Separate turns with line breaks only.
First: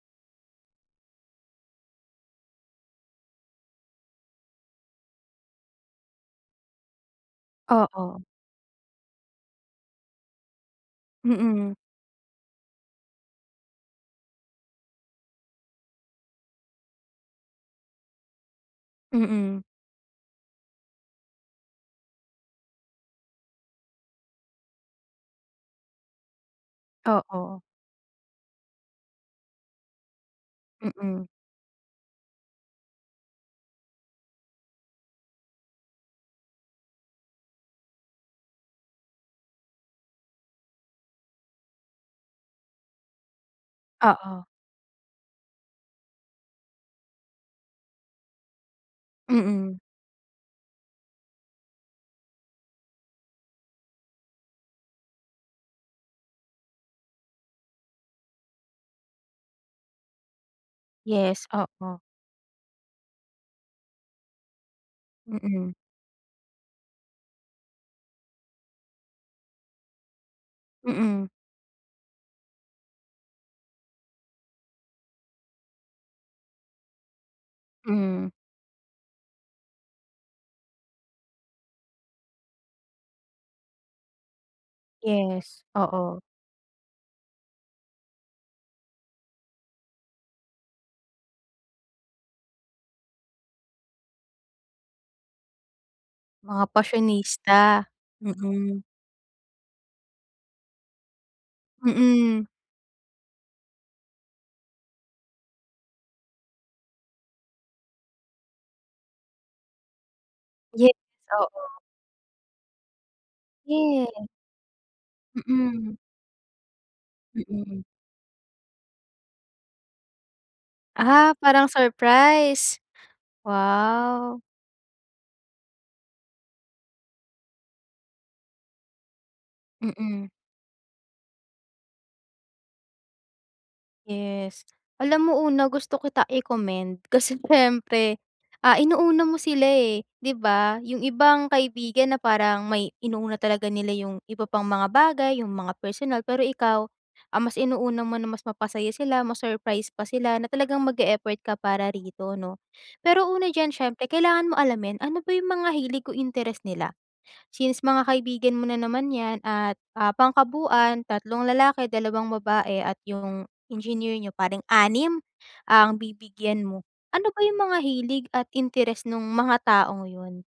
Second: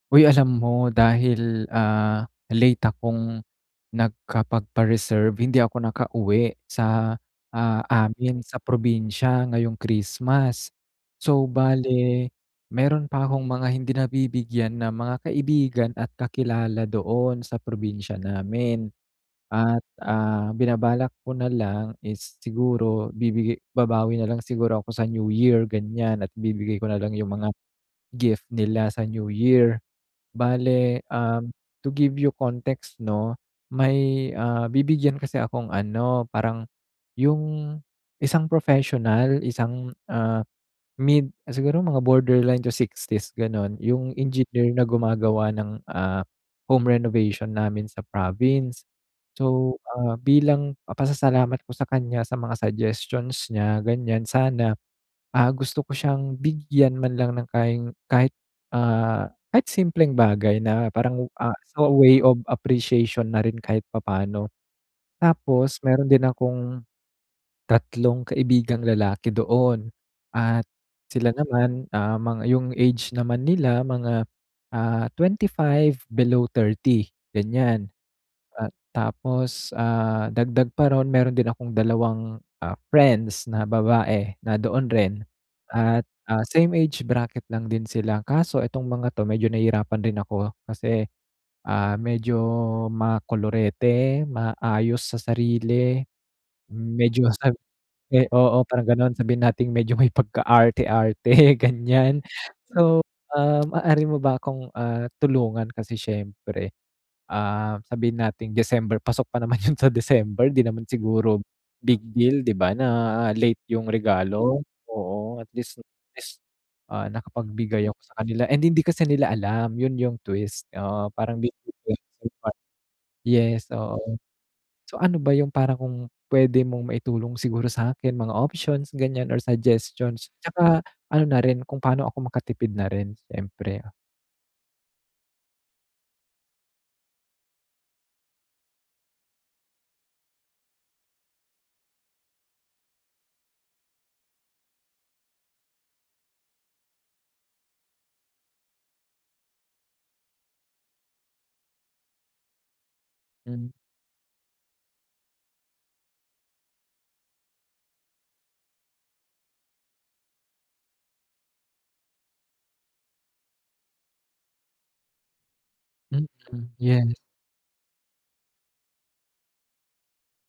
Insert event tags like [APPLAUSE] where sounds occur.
Uy alam mo dahil, ah, late akong nag-kapagpa-reserve hindi ako nakauwi sa, ah,
Oo.
amin sa probinsya ngayong Christmas. So
Mm.
bale, meron pa akong mga hindi nabibigyan ng mga kaibigan at kakilala doon sa probinsya namin.
Mm.
At, ah, binabalak ko na lang is siguro bibigay babawi nalang siguro ako sa New Year ganyan at bibigay ko nalang yung mga
Oo.
gift nila sa New Year. Bale,
Mm.
um, to give you context no, may, ah, bibigyan kasi akong ano, parang yung isang professional isang, ah, mid siguro mga borderline to 60's ganon yung
Oo.
engineer na gumagawa ng, ah, home renovation namin sa province. So,
Mm.
ah, bilang papasalamat ko sa kanya sa mga suggestions niya ganyan sana, ah, gusto ko siyang bigyan man lang ng kain kahit, ah, kahit simpleng bagay na parang,
Yes,
ah, so
oo.
way of appreciation na rin kahit papaano.
Mm.
Tapos meron din akong, 3 kaibigang lalaki doon, at
Mm.
sila naman, ah, yung age naman nila mga, ah, 25 below 30 ganyan.
Hmm.
Tapos, ah, dagdag pa ron meron din akong 2 friends na babae na doon rin
Yes,
at,
oo.
ah, same age bracket lang din sila kaso itong mga 'to medyo nahirapan rin ako kasi, ah, medyo ma-kolorete, maayos sa sarili,
Mga
medyo sab
pasyonista?
oo
Mm.
parang ganon sabihin nating medyo may pagka-arte-arte ganyan
Hmm.
so, ah, maaari mo ba akong, ah, tulungan kasi siyempre, ah, sabihin nating December pasok pa naman yun sa December 'di naman
Yes,
siguro
oo.
big deal di ba na late yung
Yes.
regalo? Oo at least
Mm.
at least, ah,
Mm.
nakapag-bigay ako sa kanila and hindi kasi nila alam yun yung twist, oo
Ah,
parang
parang
[UNINTELLIGIBLE]
surprise?
yes oo,
Wow.
so ano ba yung parang kung pwede mong maitulong siguro sa akin mga options ganyan or suggestions,
Mm.
tsaka ano na rin kung paano ako makatipid na rin siyempre?
Yes. Alam mo una gusto kita i-commend kasi siyempre, ah, inuuna mo sila eh, di ba? Yung ibang kaibigan na parang may inuuna talaga nila yung iba pang mga bagay, yung mga personal pero ikaw, ang mas inuuna mo na mas mapasaya sila, mas surprise pa sila na talagang mag-effort ka para rito no? Pero una
Hmm.
diyan siyempre kailangan mo alamin ano ba yung mga hilig o interes nila? Since mga kaibigan mo na naman yan at pang-kabuuan 3 lalaki 2 babae at yung engineer niyo pareng 6 ang
Mm,
bibigyan mo,
yes.
ano ba yung mga hilig at interes nung mga taong yon?